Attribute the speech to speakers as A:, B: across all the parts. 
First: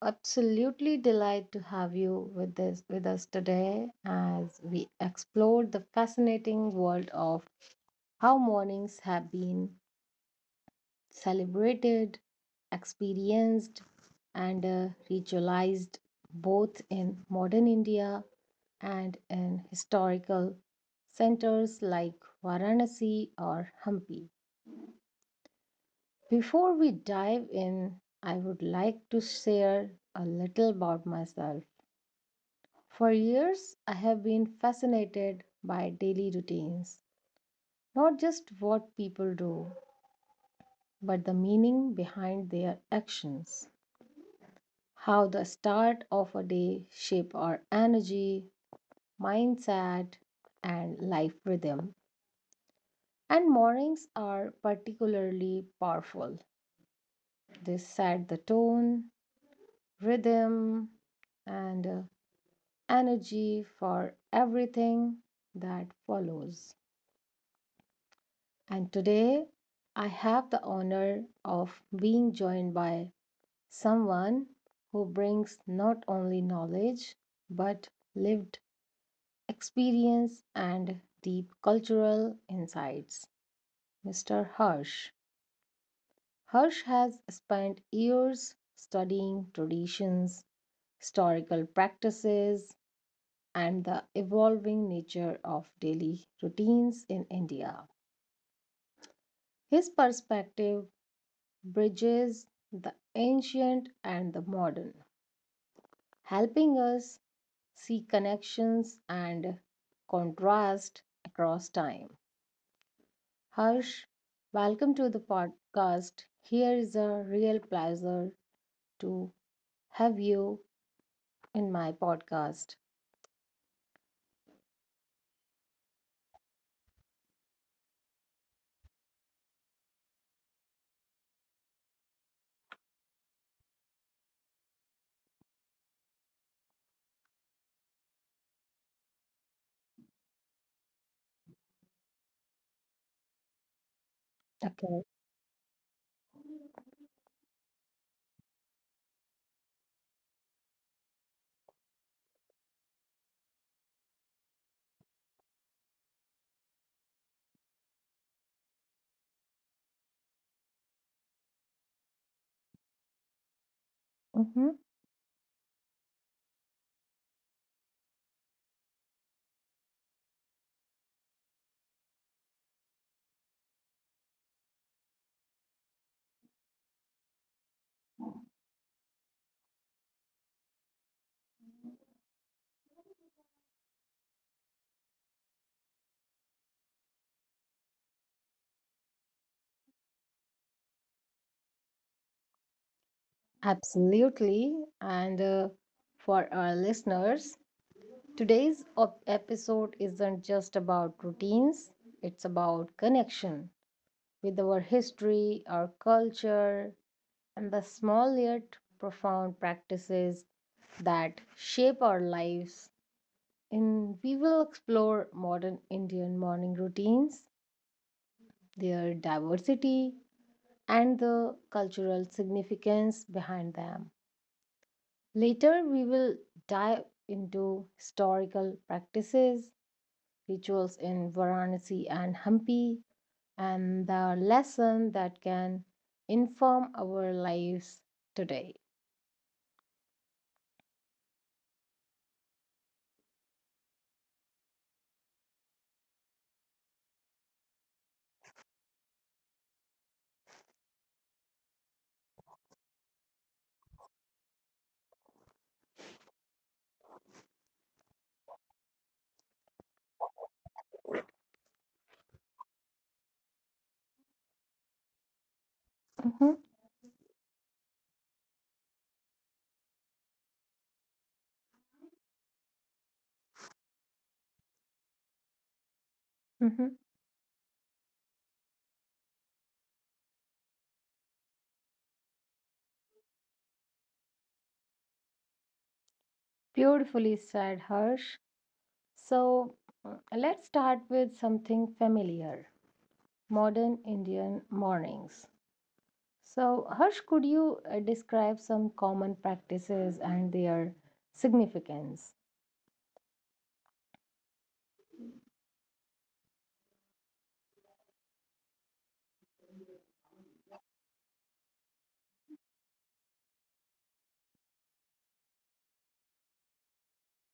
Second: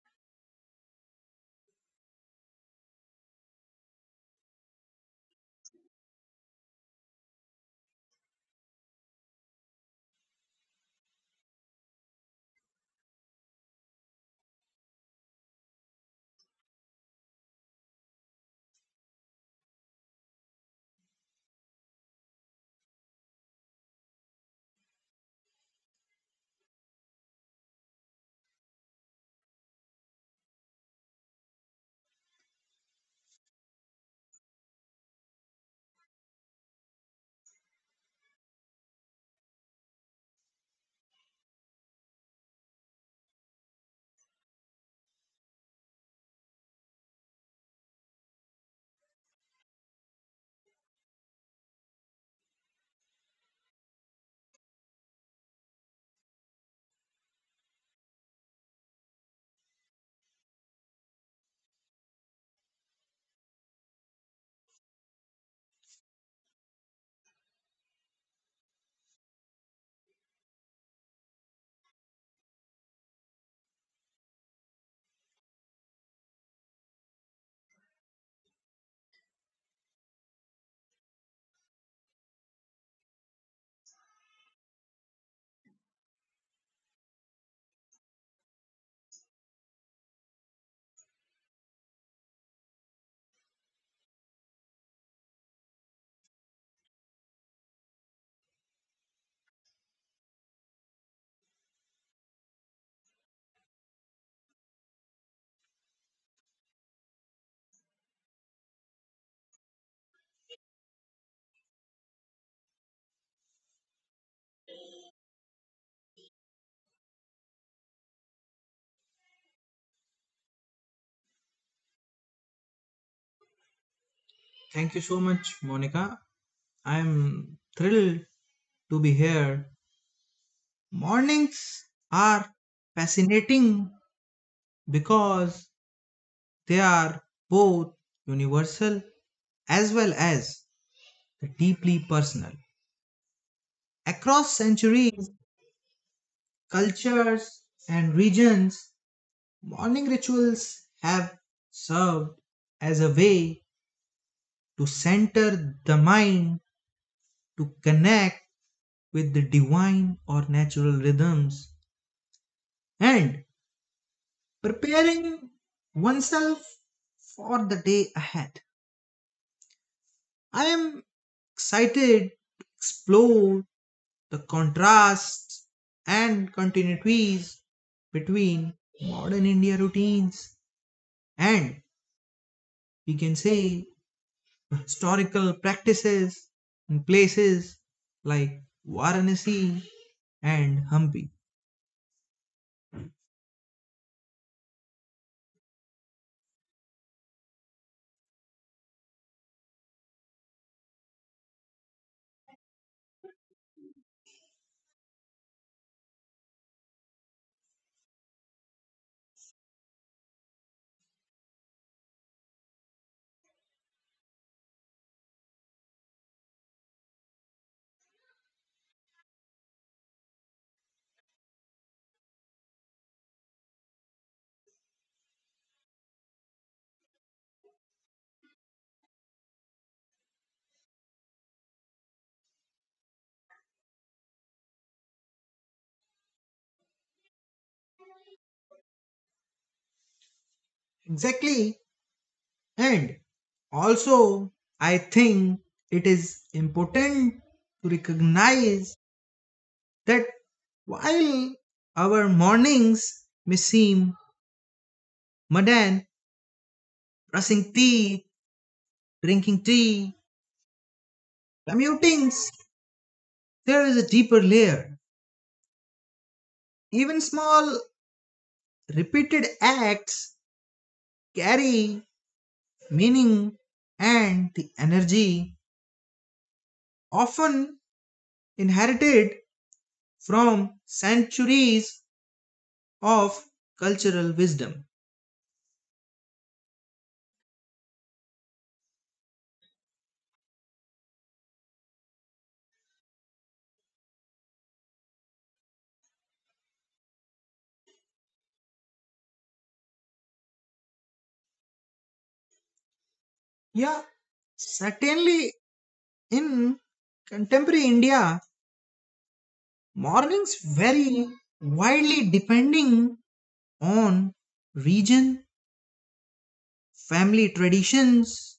A: absolutely delighted to have you with us today as we explore the fascinating world of how mornings have been celebrated, experienced, and ritualized both in modern India and in historical centers like Varanasi or Hampi. Before we dive in, I would like to share a little about myself. For years, I have been fascinated by daily routines, not just what people do, but the meaning behind their actions. How the start of a day shape our energy, mindset, and life rhythm. And mornings are particularly powerful. They set the tone, rhythm, and energy for everything that follows. And today, I have the honor of being joined by someone who brings not only knowledge but lived experience and deep cultural insights. Mr. Hirsch. Hirsch has spent years studying traditions, historical practices, and the evolving nature of daily routines in India. His perspective bridges the ancient and the modern, helping us see connections and contrast across time. Harsh, welcome to the podcast. Here is a real pleasure to have you in my podcast.
B: Thank you so much, Monica. I'm thrilled to be here. Mornings are fascinating because they are both universal as well as deeply personal. Across
A: Okay.
B: centuries, cultures, and regions, morning rituals have served as a way to center the mind, to connect with the divine or natural rhythms, and
A: Mhm.
B: preparing oneself for the day ahead. I am excited to explore the contrasts and continuities between modern India routines and, we can say, historical practices in places like Varanasi and Hampi.
A: Absolutely. And for our listeners, episode isn't just about routines, it's about connection with our history, our culture, and the small yet profound practices that shape our lives and we will explore modern Indian morning routines, their diversity, and the cultural significance behind them. Later, we will dive into historical practices, rituals in Varanasi and Hampi, and the lesson that can inform our lives today.
B: Exactly. And also, I think it is important to recognize that while our mornings may seem mundane, brushing tea, drinking tea, commutings, there is a deeper layer. Even
A: Mhm,
B: small, repeated acts carry meaning and the energy often
A: mhm.
B: inherited from centuries of cultural wisdom.
A: Beautifully said, Harsh. So, let's start with something familiar modern Indian mornings. So, Harsh, could you describe some common practices and their significance?
B: Yeah, certainly in contemporary India, mornings vary widely depending on region, family traditions,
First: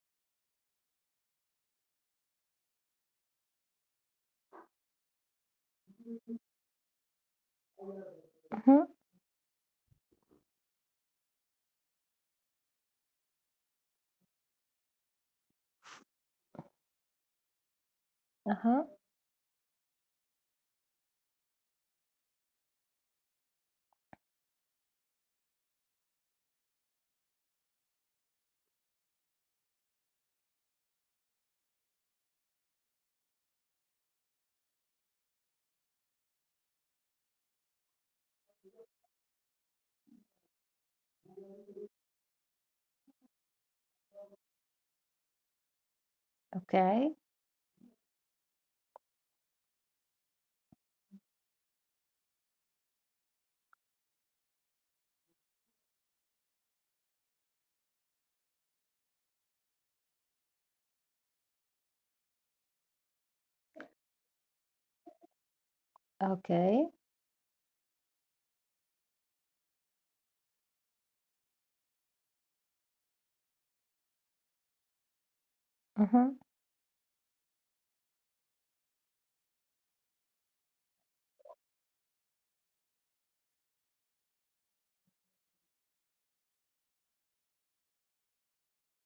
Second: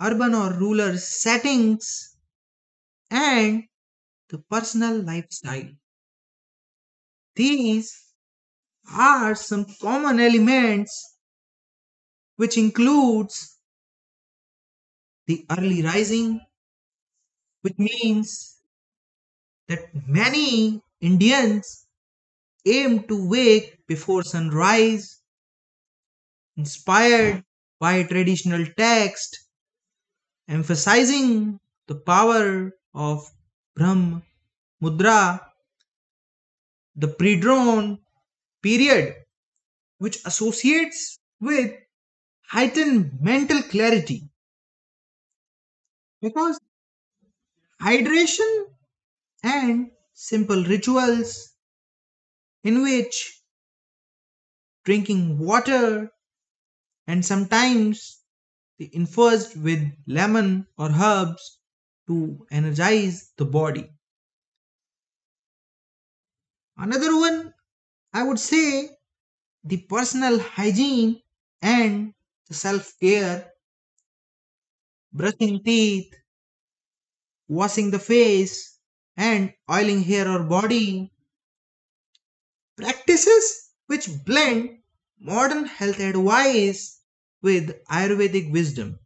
B: urban or rural settings, and the personal lifestyle. These
A: Mm-hmm.
B: are some common elements which includes the early rising, which means
A: Uh-huh.
B: that many Indians aim to wake before sunrise, inspired by traditional texts emphasizing the power of Brahm Mudra, the pre-dawn period, which associates with heightened mental clarity because
A: Okay.
B: hydration and simple rituals in which drinking water and sometimes the infused with lemon or herbs to energize the body.
A: Okay.
B: Another one I would say the personal hygiene and the self care, brushing teeth,
A: Mm-hmm.
B: washing the face, and oiling hair or body. Practices which blend modern health advice with Ayurvedic wisdom.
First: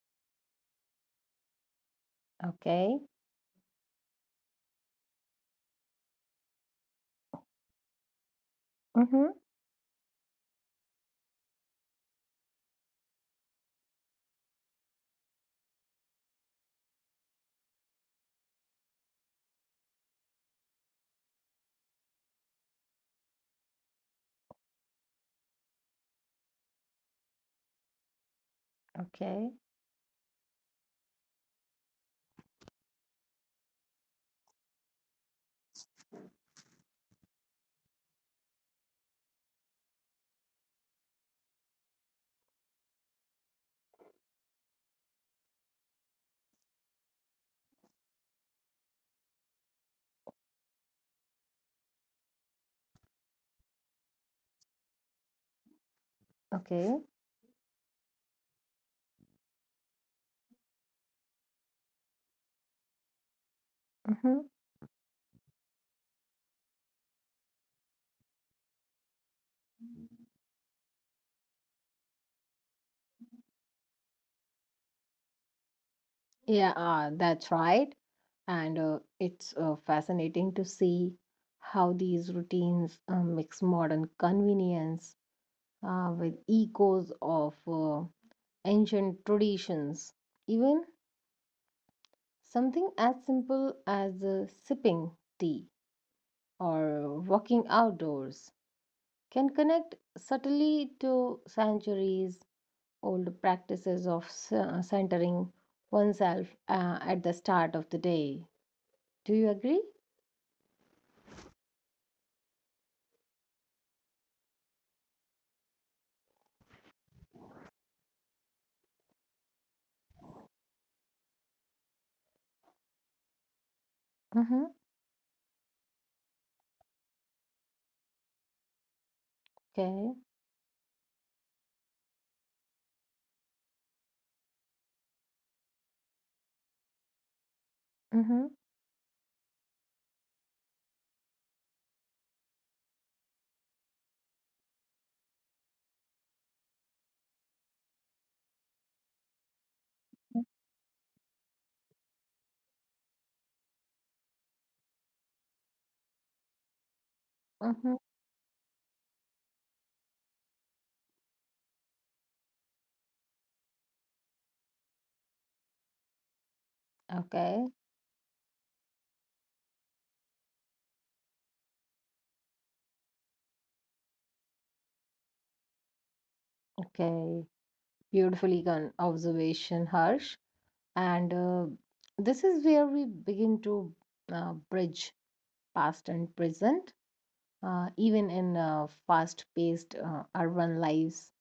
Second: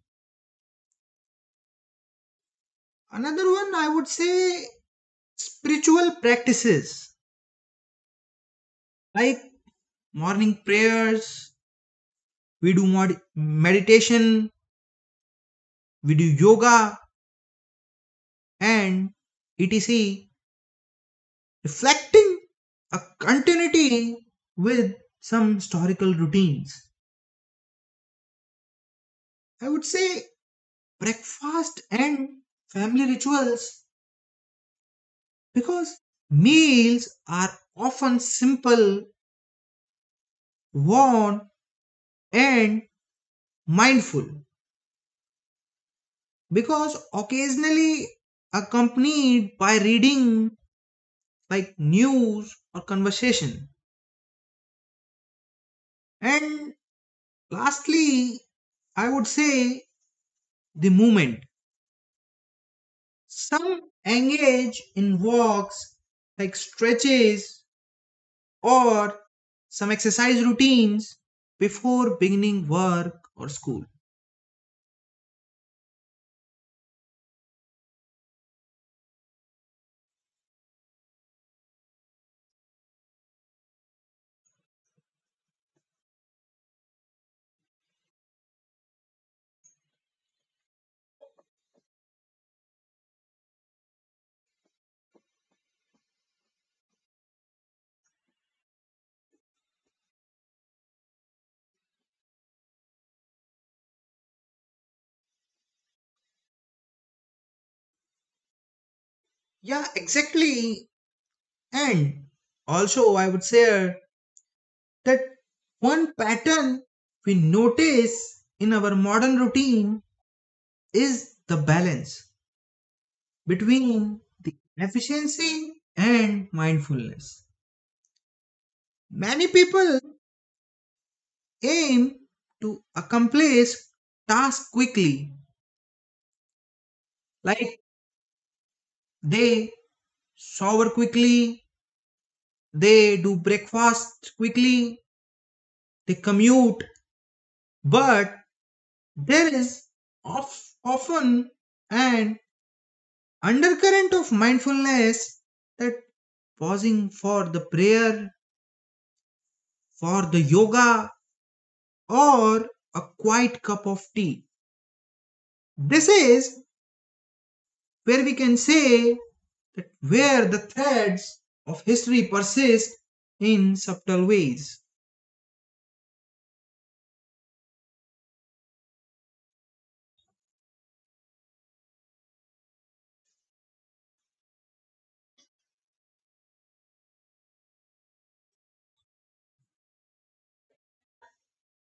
A: Okay.
B: Another one I would say spiritual practices
A: Mm-hmm.
B: like morning prayers, we do meditation, we do yoga, and etc. reflecting a continuity with some historical routines.
A: Okay.
B: I would say breakfast and family rituals because meals are often simple, warm, and mindful because occasionally accompanied by reading like news or conversation. And
A: Okay.
B: lastly, I would say the movement. Some
A: Mm-hmm.
B: engage in walks like stretches or some exercise routines before beginning work or school.
A: Yeah, that's right. And it's fascinating to see how these routines mix modern convenience with echoes of ancient traditions. Even something as simple as sipping tea or walking outdoors can connect subtly to centuries old practices of centering oneself at the start of the day. Do you
B: Yeah,
A: agree?
B: exactly. And also, I would say that one pattern we notice in our modern routine is the balance between the
A: Mm-hmm.
B: efficiency and mindfulness. Many people
A: Okay.
B: aim to accomplish tasks quickly. Like
A: Mm-hmm.
B: they shower quickly, they do breakfast quickly, they commute. But there is of, often an undercurrent of mindfulness that pausing for the prayer,
A: Mm-hmm.
B: for the yoga, or a quiet cup of tea. This is
A: Okay.
B: where we can say where the threads of history persist in subtle ways.
A: Okay. Beautifully done observation, Harsh. And this is where we begin to bridge past and present, even in fast paced urban lives,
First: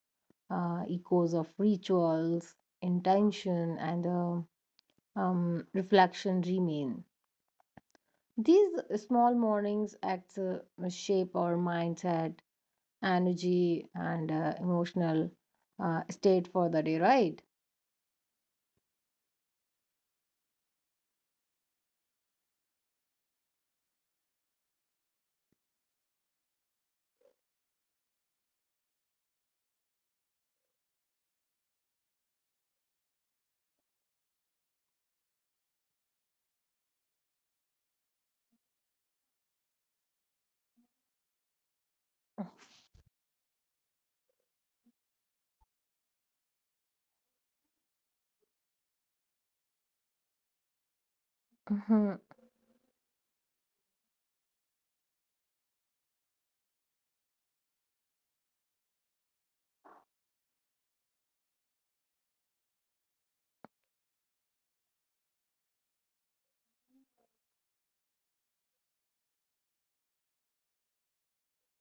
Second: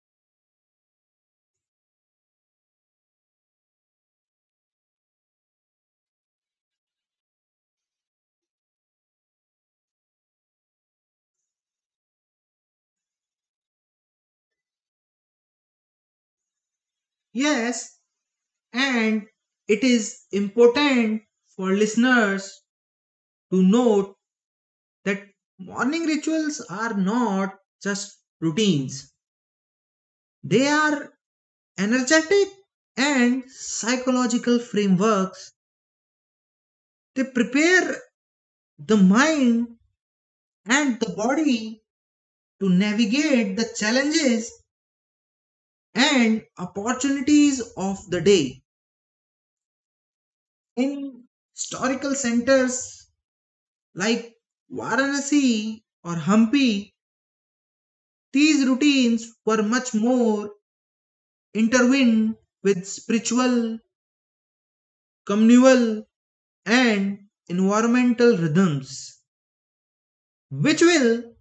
A: echoes of rituals, intention, and reflection remain. These small mornings acts shape our mindset, energy, and emotional state for the day, right?
B: Yes, and it is important for listeners to note that morning rituals are not just routines, they are energetic and psychological frameworks. They prepare the mind and the body to navigate the challenges and opportunities of the day. In
A: Mhm.
B: historical centers like Varanasi or Hampi, these routines were much more intertwined with spiritual, communal, and environmental rhythms, which will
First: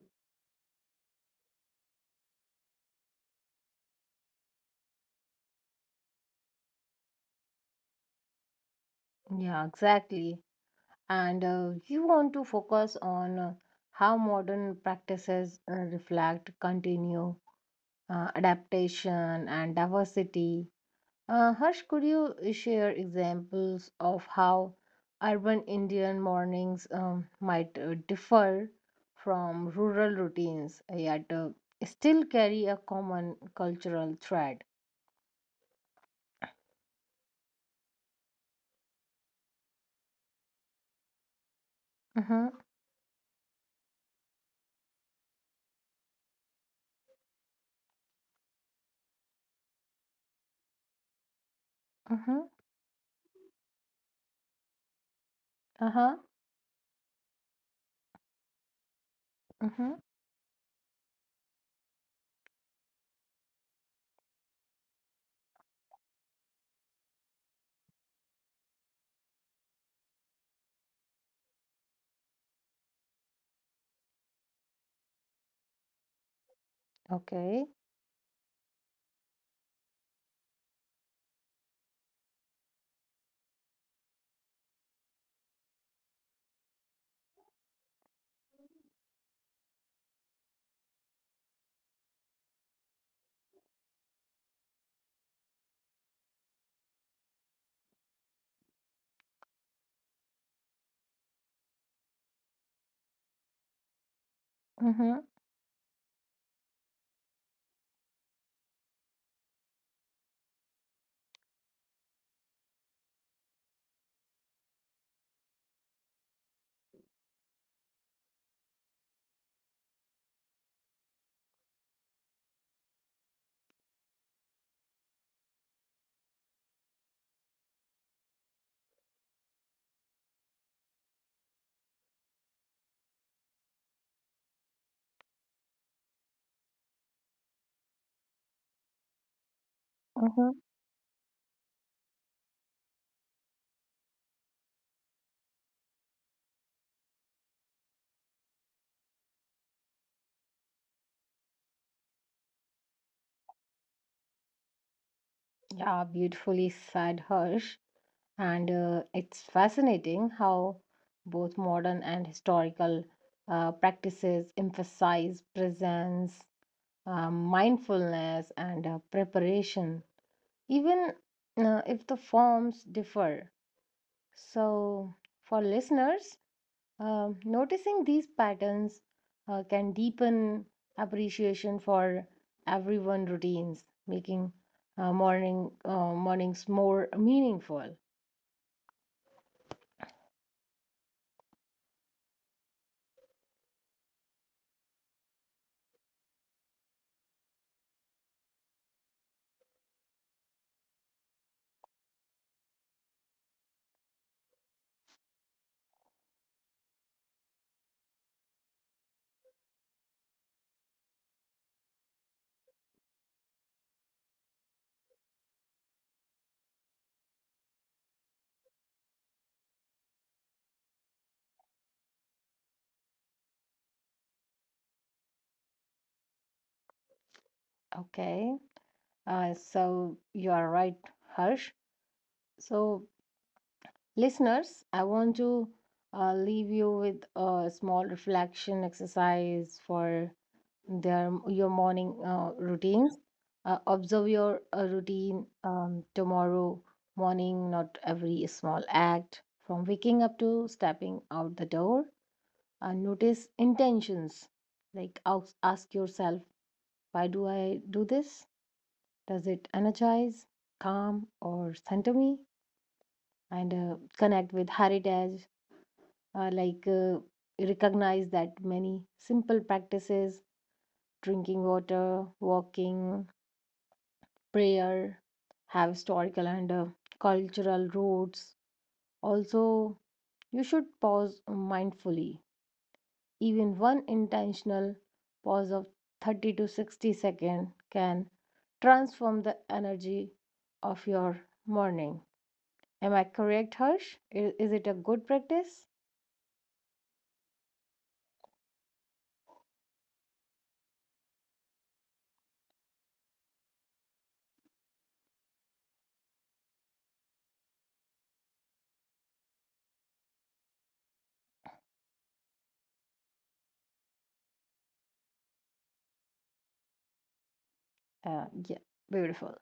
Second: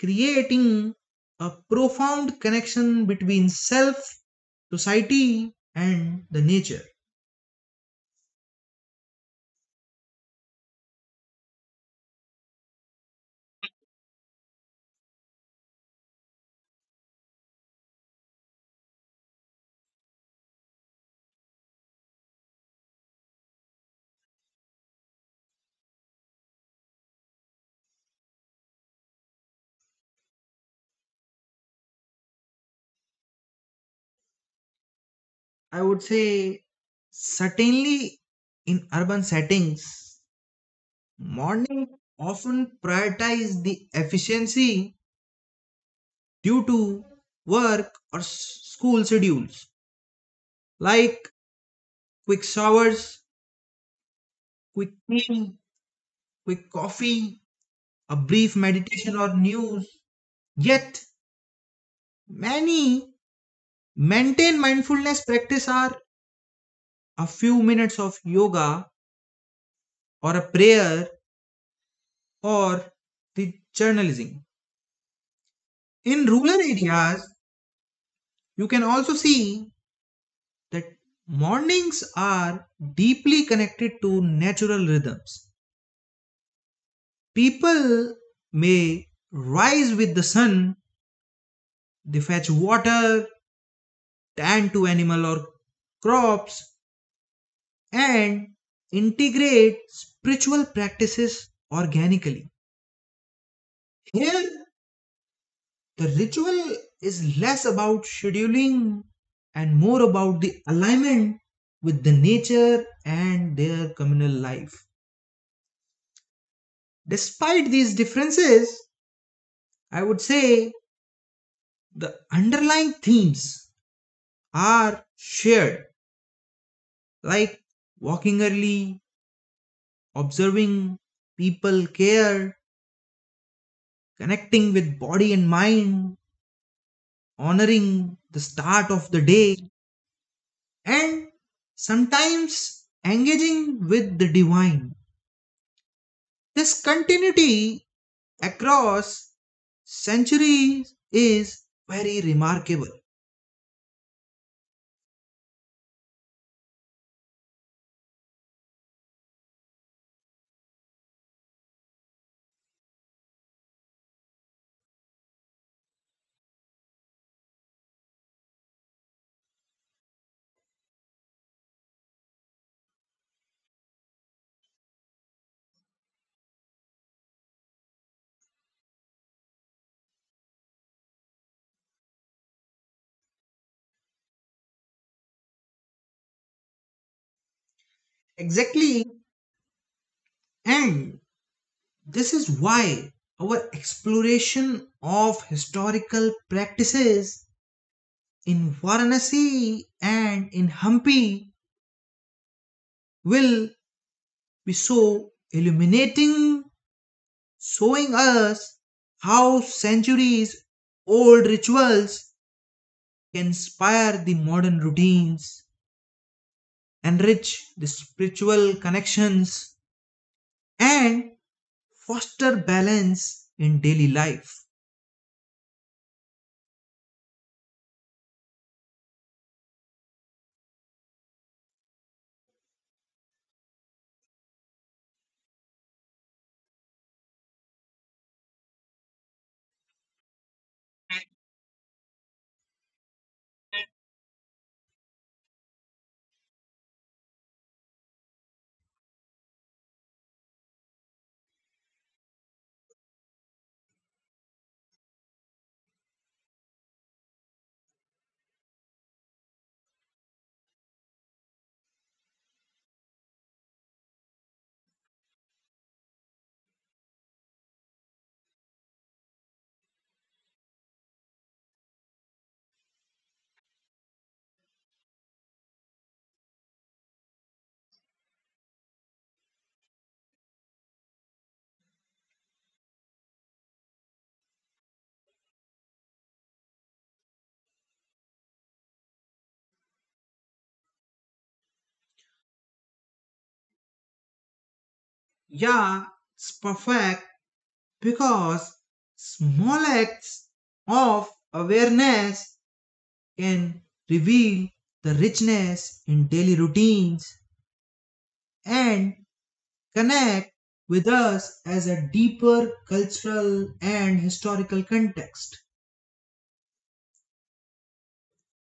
B: creating a profound connection between self, society, and the nature.
A: Yeah, exactly. And you want to focus on how modern practices reflect, continue, adaptation and diversity. Harsh, could you share examples of how urban Indian mornings might differ from rural routines, yet still carry a common cultural thread?
B: I would say certainly in urban settings morning
A: Mm-hmm,
B: often prioritize the efficiency due to work or school schedules like
A: mm-hmm,
B: quick showers, quick tea,
A: uh-huh,
B: quick coffee, a brief meditation or
A: mm-hmm.
B: news. Yet many maintain mindfulness practice are a few minutes of yoga or a prayer or the journalism. In rural
A: Okay.
B: areas, you can also see that mornings are deeply connected to natural rhythms. People may rise with the sun, they fetch water, tend to animal or crops, and integrate spiritual practices organically. Here,
A: Mm-hmm,
B: the ritual is less about scheduling and more about the alignment with the nature and their communal life. Despite these differences, I would say the underlying themes are shared, like walking early, observing, people care, connecting with body and mind, honoring the start of the
A: mm-hmm.
B: day, and sometimes engaging with the divine. This continuity across centuries is very remarkable.
A: Yeah, beautifully said, Harsh. And it's fascinating how both modern and historical practices emphasize presence, mindfulness, and preparation, even if the forms differ. So, for listeners, noticing these patterns can deepen appreciation for everyone routines, making mornings more meaningful.
B: Exactly. And this is why our exploration of historical practices in Varanasi and in Hampi will be so illuminating, showing us how centuries old rituals can inspire the modern routines, enrich the spiritual connections, and foster balance in daily life.
A: Okay. So you are right, Harsh. So, listeners, I want to leave you with a small reflection exercise for their your morning routines. Observe your routine tomorrow morning, not every small act from waking up to stepping out the door. Notice intentions, like ask yourself, why do I do this? Does it energize, calm, or center me? And connect with heritage, uh, like uh, recognize that many simple practices, drinking water, walking, prayer, have historical and cultural roots. Also, you should pause mindfully. Even one intentional pause of 30 to 60 seconds can transform the energy of your morning. Am I correct, Harsh? Is it a good practice?
B: Yeah, it's perfect, because small acts of awareness can reveal the richness in daily routines and connect with us as a deeper cultural and historical context.
A: Yeah, beautiful.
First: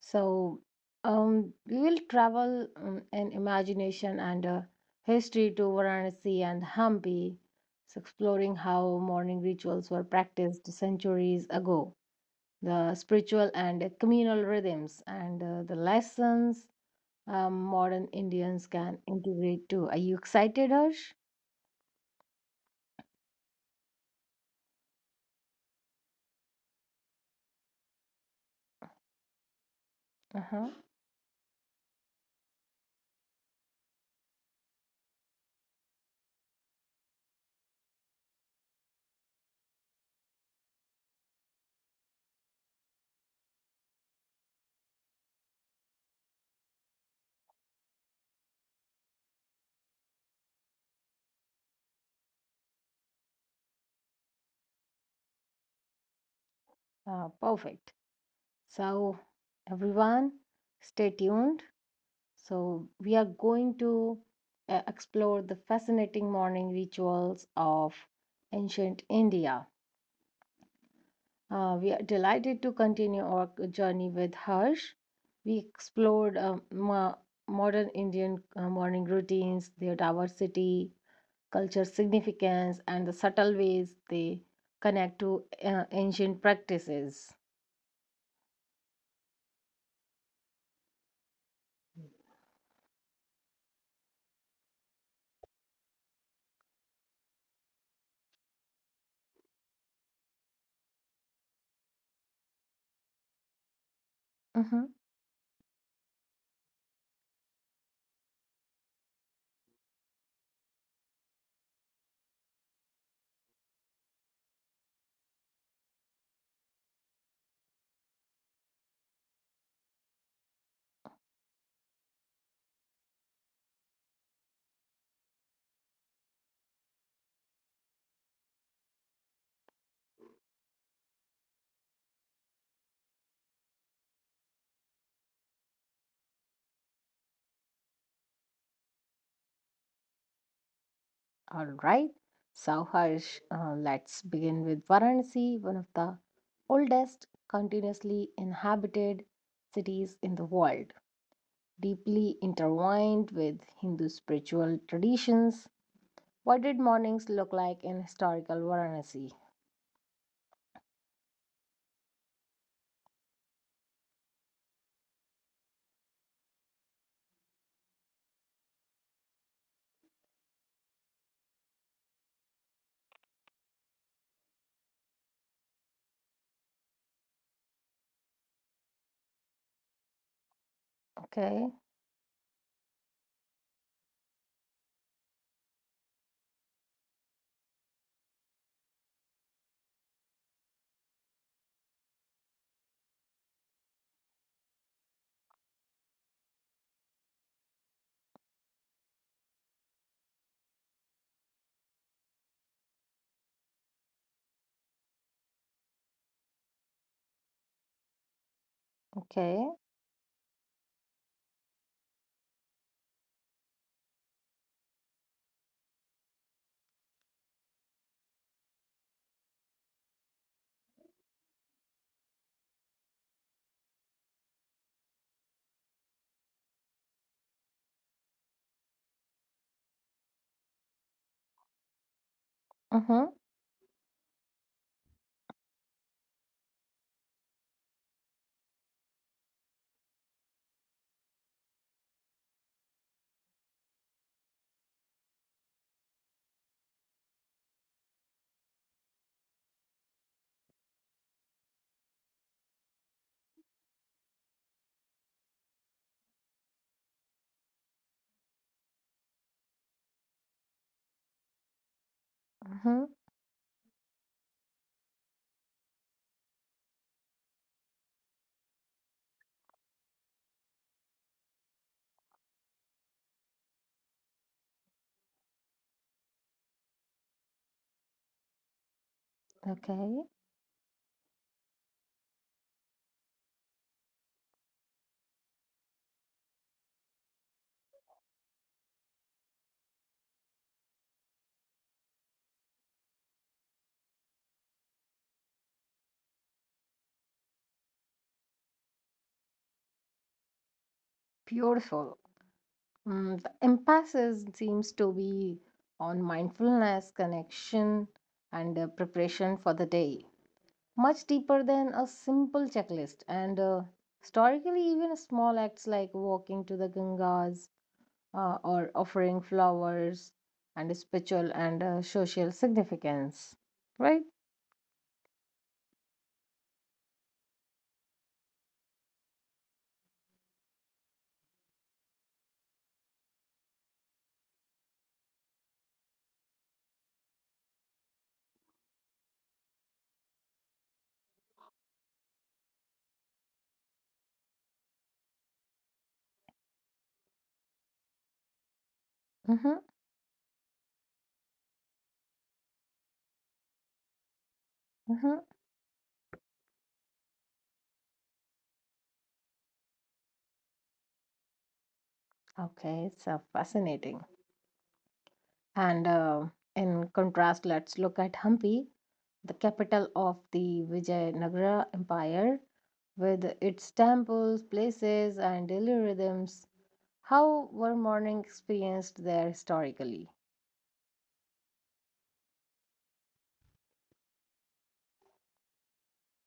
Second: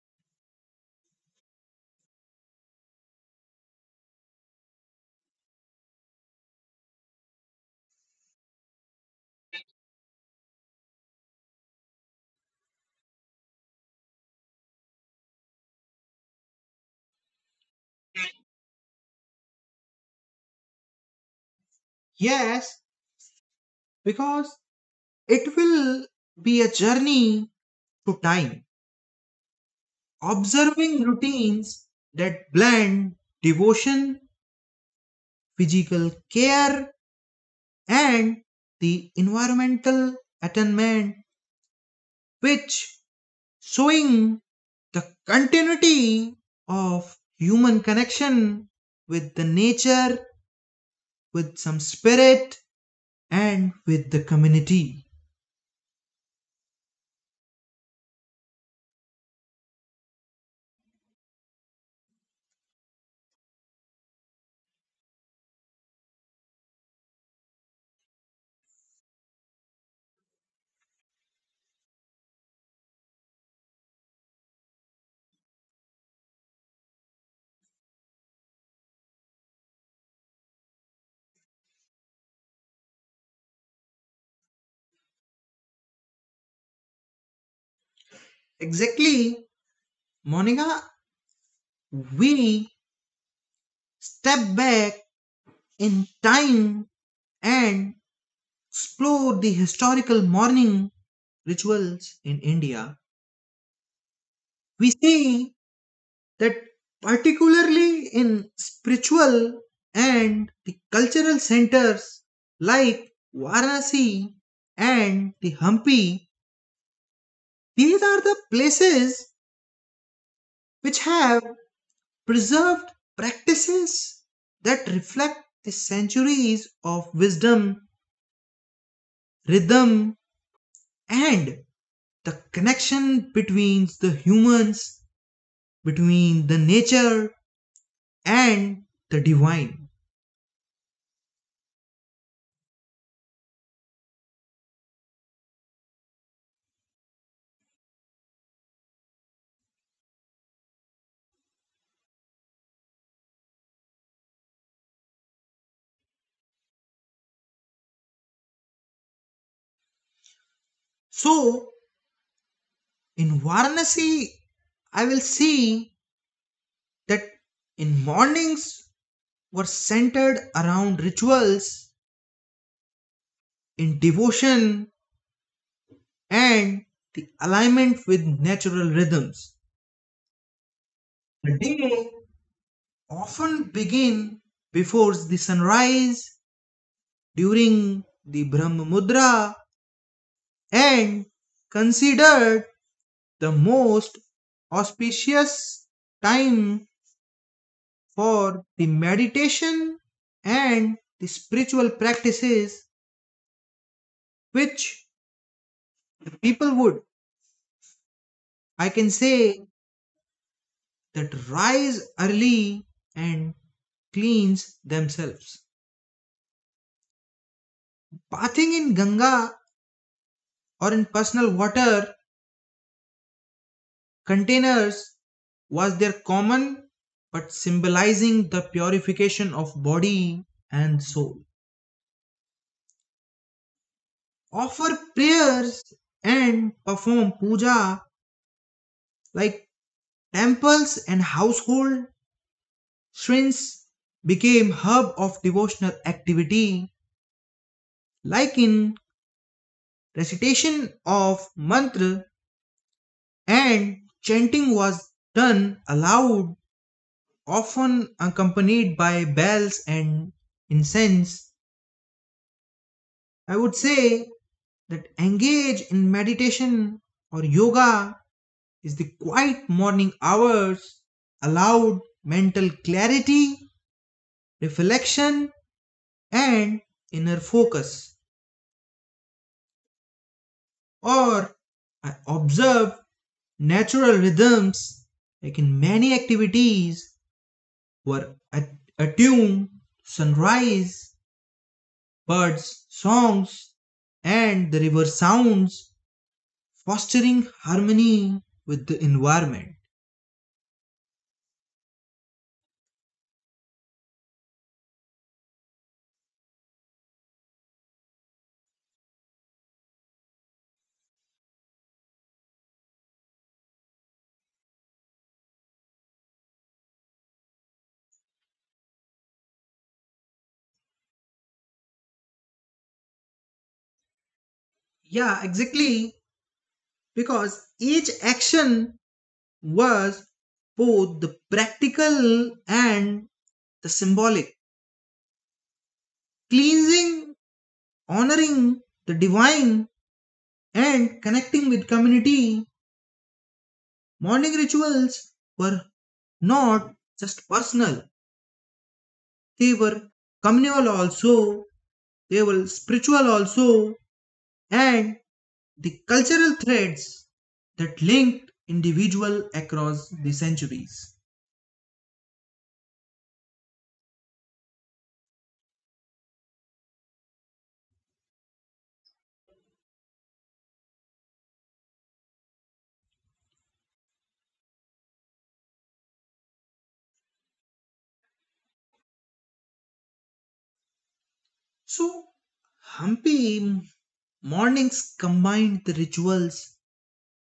A: So, we will travel in imagination and history to Varanasi and Hampi, so exploring how morning rituals were practiced centuries ago, the spiritual and communal rhythms, and the lessons modern Indians can integrate too. Are you excited, Harsh?
B: Yes, because it will be a journey to time,
A: Uh-huh.
B: observing routines that blend devotion, physical care, and the environmental attainment which showing the continuity of human connection with the nature with some spirit and with the community.
A: Perfect. So, everyone, stay tuned. So, we are going to explore the fascinating morning rituals of ancient India. We are delighted to continue our journey with Harsh. We explored modern Indian morning routines, their diversity, culture significance, and the subtle ways they connect to ancient practices.
B: Exactly, Monica. We step back in time and explore the historical mourning rituals in India.
A: Mhm.
B: We see that particularly in spiritual and the cultural centers like Varanasi and the Hampi, these are the places which have preserved practices that reflect the centuries of wisdom, rhythm, and the connection between the humans, between the nature and the divine.
A: All right. So, Harsh, let's begin with Varanasi, one of the oldest continuously inhabited cities in the world, deeply intertwined with Hindu spiritual traditions. What did mornings look like in historical Varanasi?
B: So, in Varanasi, I will see that in mornings were centered around rituals in devotion and the alignment with natural rhythms. The
A: Okay,
B: day often begin before the sunrise during the Brahma Mudra and considered the most auspicious time for the meditation and the spiritual practices which people would, I can
A: okay.
B: say, that rise early and cleanse themselves. Bathing in Ganga or in personal water containers was their common but symbolizing the purification of body and soul.
A: Mm-hmm,
B: Offer prayers and perform puja like temples and household Srinivas became hub of devotional activity like in recitation of mantra and chanting was done aloud often accompanied by bells and incense.
A: mm-hmm,
B: I would say that engage in meditation or yoga is the quiet morning hours allowed mental clarity, reflection and inner focus.
A: okay.
B: Or I observe natural rhythms like in many activities were attuned to sunrise, birds' songs, and the river sounds, fostering harmony with the environment.
A: Beautiful. Mm, the emphasis seems to be on mindfulness, connection, and preparation for the day. Much deeper than a simple checklist. And historically, even small acts like walking to the Gangas or offering flowers and spiritual and social significance, right?
B: Yeah, exactly. Because each action was both the practical and the symbolic. Cleansing, honoring the divine, and connecting with community. Morning rituals were not just personal, they were
A: Mm-hmm,
B: communal also, they were spiritual also, and the
A: mm-hmm.
B: cultural threads that linked individual across the centuries.
A: Okay, it's fascinating. And in contrast, let's look at Hampi, the capital of the Vijayanagara Empire, with its temples, places, and daily rhythms. How were mourning experienced there historically?
B: So, Hampi mornings combined the rituals,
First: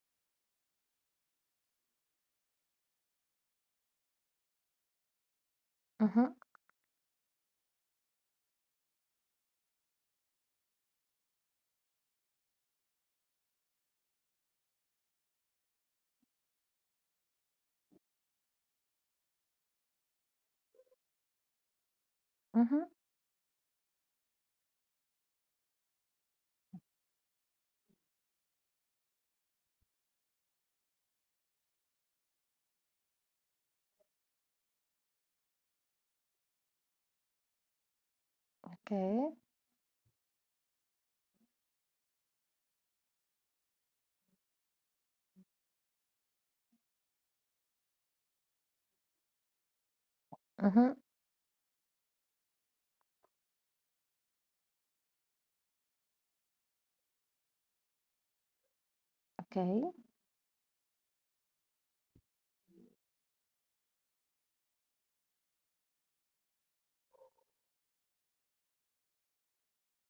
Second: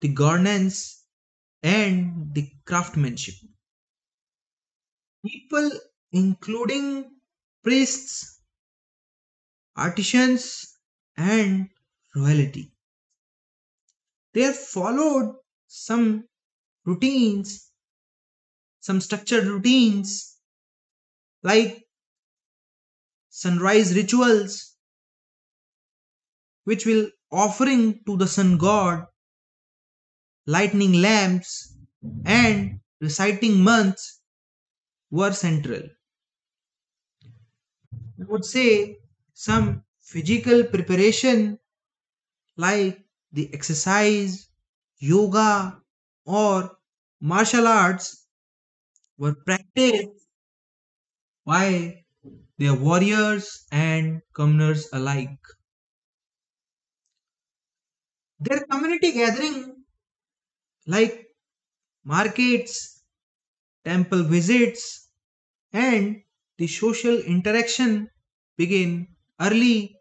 B: the governance, and the craftsmanship. People,
A: Mm-hmm.
B: including priests, artisans and royalty. They have followed some routines, some structured routines like
A: Mm-hmm.
B: sunrise rituals, which will offering to the sun god, lightning lamps, and reciting months were central. I would say
A: Okay.
B: some physical preparation like the exercise, yoga, or martial arts were practiced.
A: Mm-hmm.
B: Why, they're warriors and commoners alike. Their community
A: Okay.
B: gathering, like markets, temple visits, and the social interaction, begin early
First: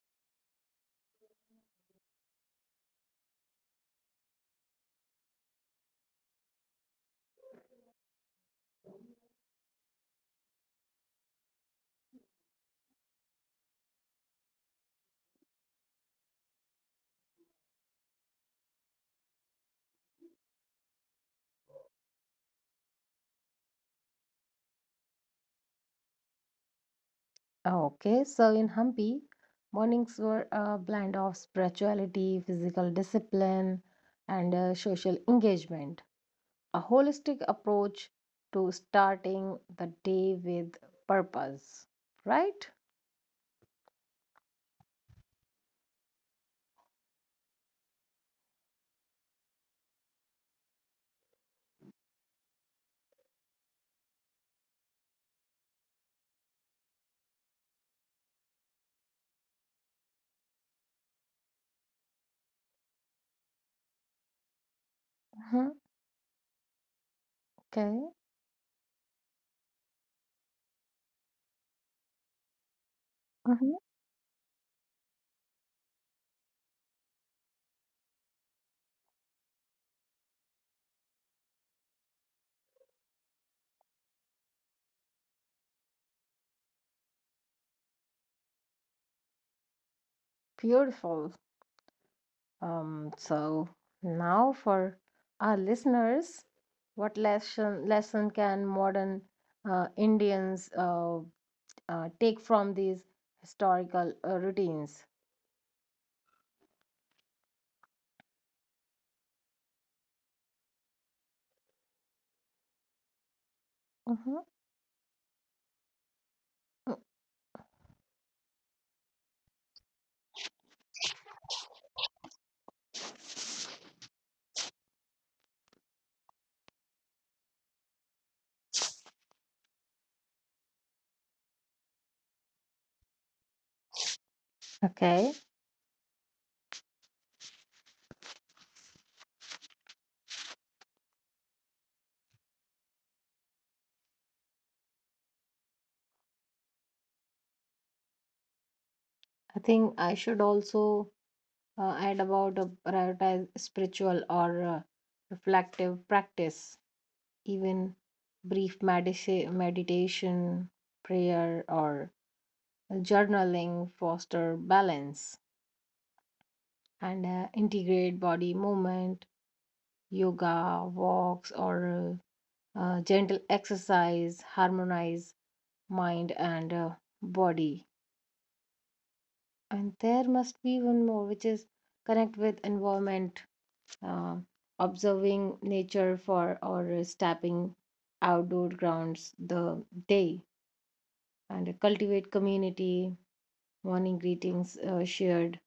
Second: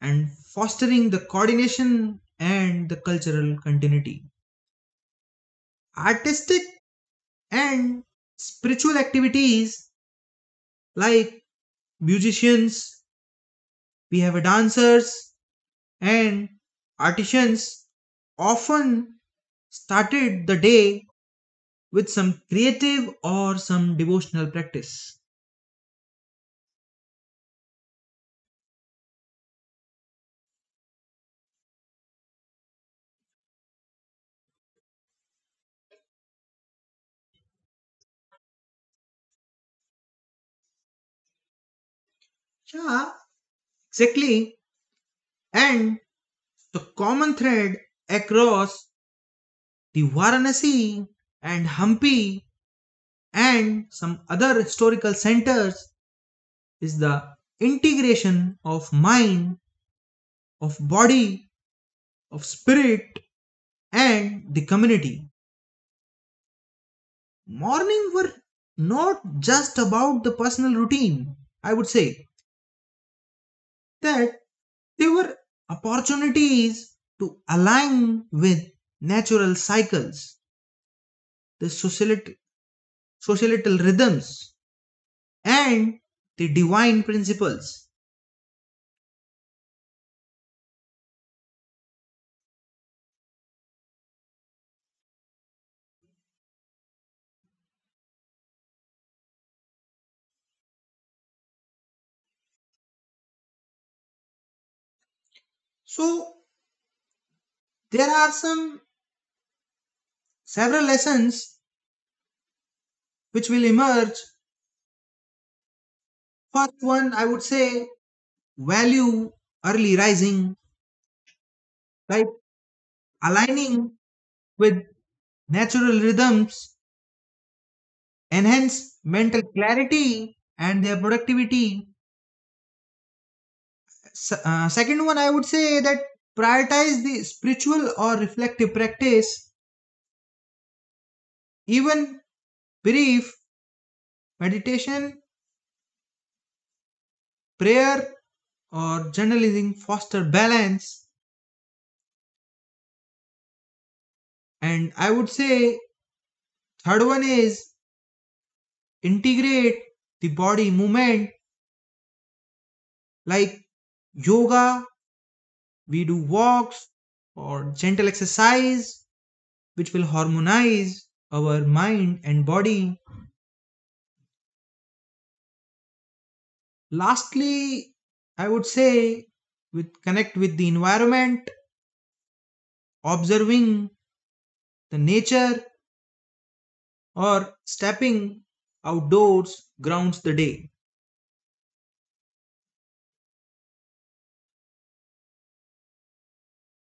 B: and fostering the coordination and the cultural continuity. Artistic and spiritual activities like musicians, we have dancers, and artisans often started the day with some creative or some devotional practice.
A: Okay, so in Hampi, mornings were a blend of spirituality, physical discipline, and social engagement. A holistic approach to starting the day with purpose, right?
B: Yeah, exactly. And the common thread across the Varanasi and Hampi and some other historical centers is the integration of mind, of body, of spirit, and the community.
A: Mm-hmm.
B: Morning were
A: Okay.
B: not just about the personal routine. I would say
A: Mm-hmm.
B: that they were opportunities to align with natural cycles, the societal rhythms and the divine principles.
A: Beautiful. So now for our listeners, what lesson can modern Indians take from these historical routines?
B: So there are some several lessons which will emerge.
A: Mhm.
B: First one I would say value early rising, right, aligning with natural rhythms enhance mental clarity and their productivity. Second one, I would say that
A: Okay,
B: prioritize the spiritual or reflective practice, even brief meditation, prayer, or journalism foster
A: I
B: balance.
A: think I should also add about prioritize
B: And I would
A: spiritual or
B: say third
A: reflective
B: one is
A: practice, even
B: integrate
A: brief
B: the body movement
A: meditation, prayer, or
B: like yoga,
A: journaling foster
B: we do
A: balance.
B: walks or gentle
A: And
B: exercise,
A: integrate body
B: which will
A: movement,
B: harmonize our
A: yoga,
B: mind and
A: walks,
B: body.
A: or gentle exercise, harmonize mind and
B: Lastly, I would
A: body.
B: say with connect with the
A: And there
B: environment,
A: must be one more, which is connect with
B: observing
A: environment,
B: the
A: uh,
B: nature
A: observing nature
B: or
A: for or
B: stepping
A: stepping
B: outdoors
A: outdoor
B: grounds the
A: grounds
B: day.
A: the day, and cultivate community, morning greetings, shared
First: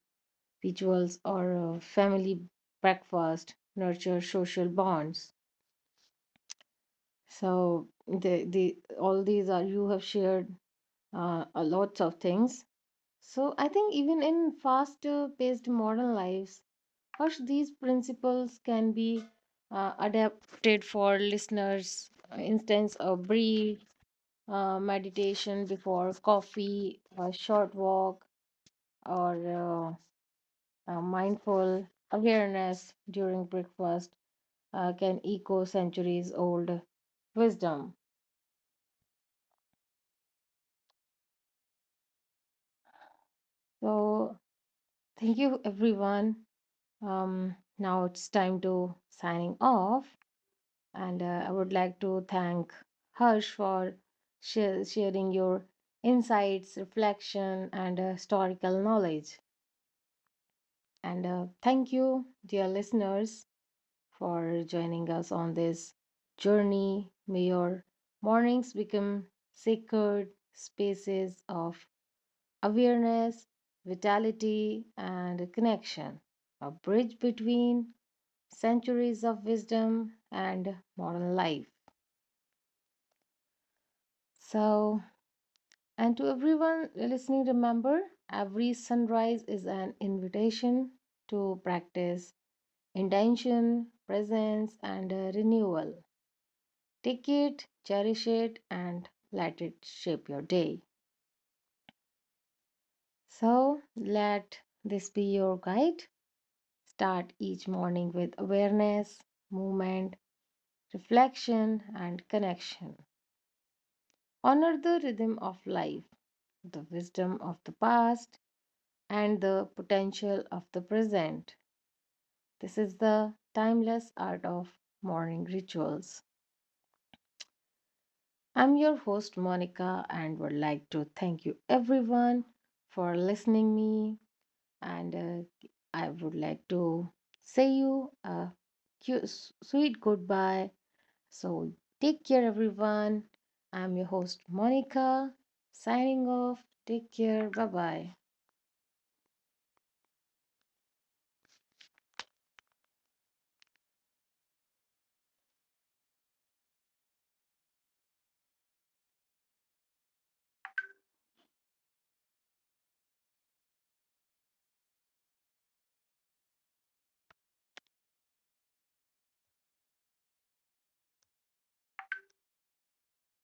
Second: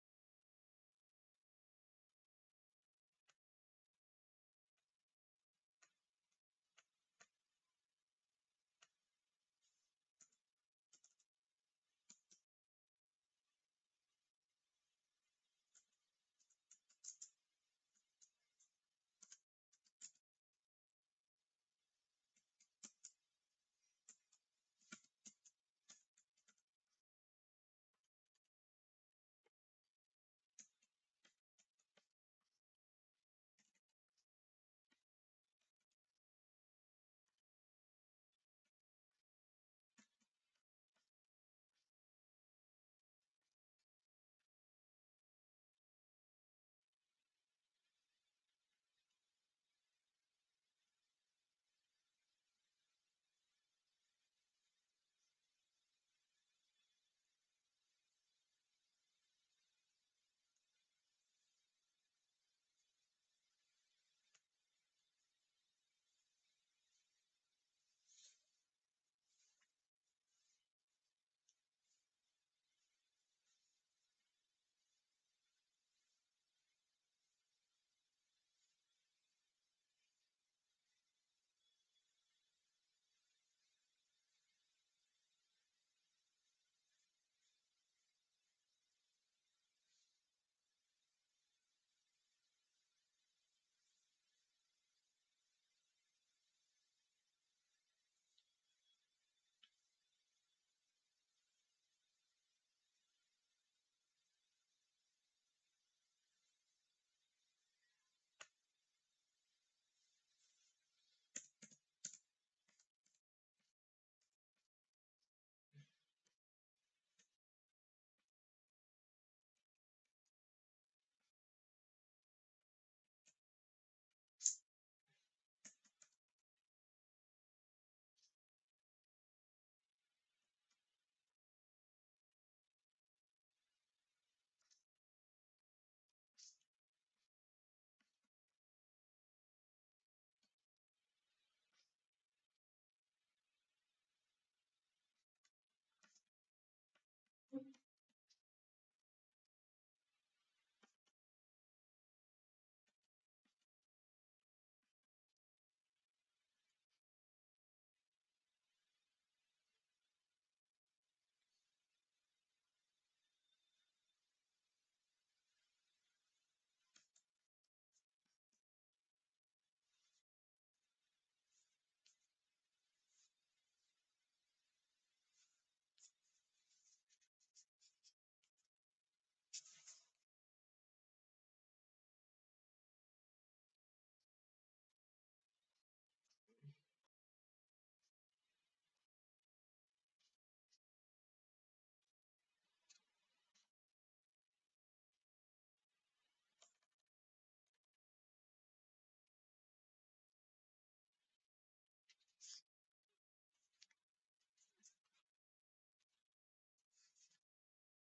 A: rituals, or family breakfast, nurture social bonds. So the all these are you have shared a lots of things. So I think even in faster paced modern lives, Harsh, these principles can be adapted for listeners. Instance, a brief meditation before coffee, a short walk, or a mindful awareness during breakfast can echo centuries old wisdom. So thank you, everyone. Now it's time to signing off, and I would like to thank Harsh for share sharing your insights, reflection, and historical knowledge. And thank you, dear listeners, for joining us on this journey. May your mornings become sacred spaces of awareness, vitality, and connection, a bridge between centuries of wisdom and modern life. So, and to everyone listening, remember every sunrise is an invitation to practice intention, presence, and renewal. Take it, cherish it, and let it shape your day. So, let this be your guide. Start each morning with awareness, movement, reflection, and connection. Honor the rhythm of life, the wisdom of the past, and the potential of the present. This is the timeless art of morning rituals. I'm your host Monica and would like to thank you everyone for listening me and I would like to say you a sweet goodbye. So take care everyone. I'm your host Monica signing off. Take care. Bye bye.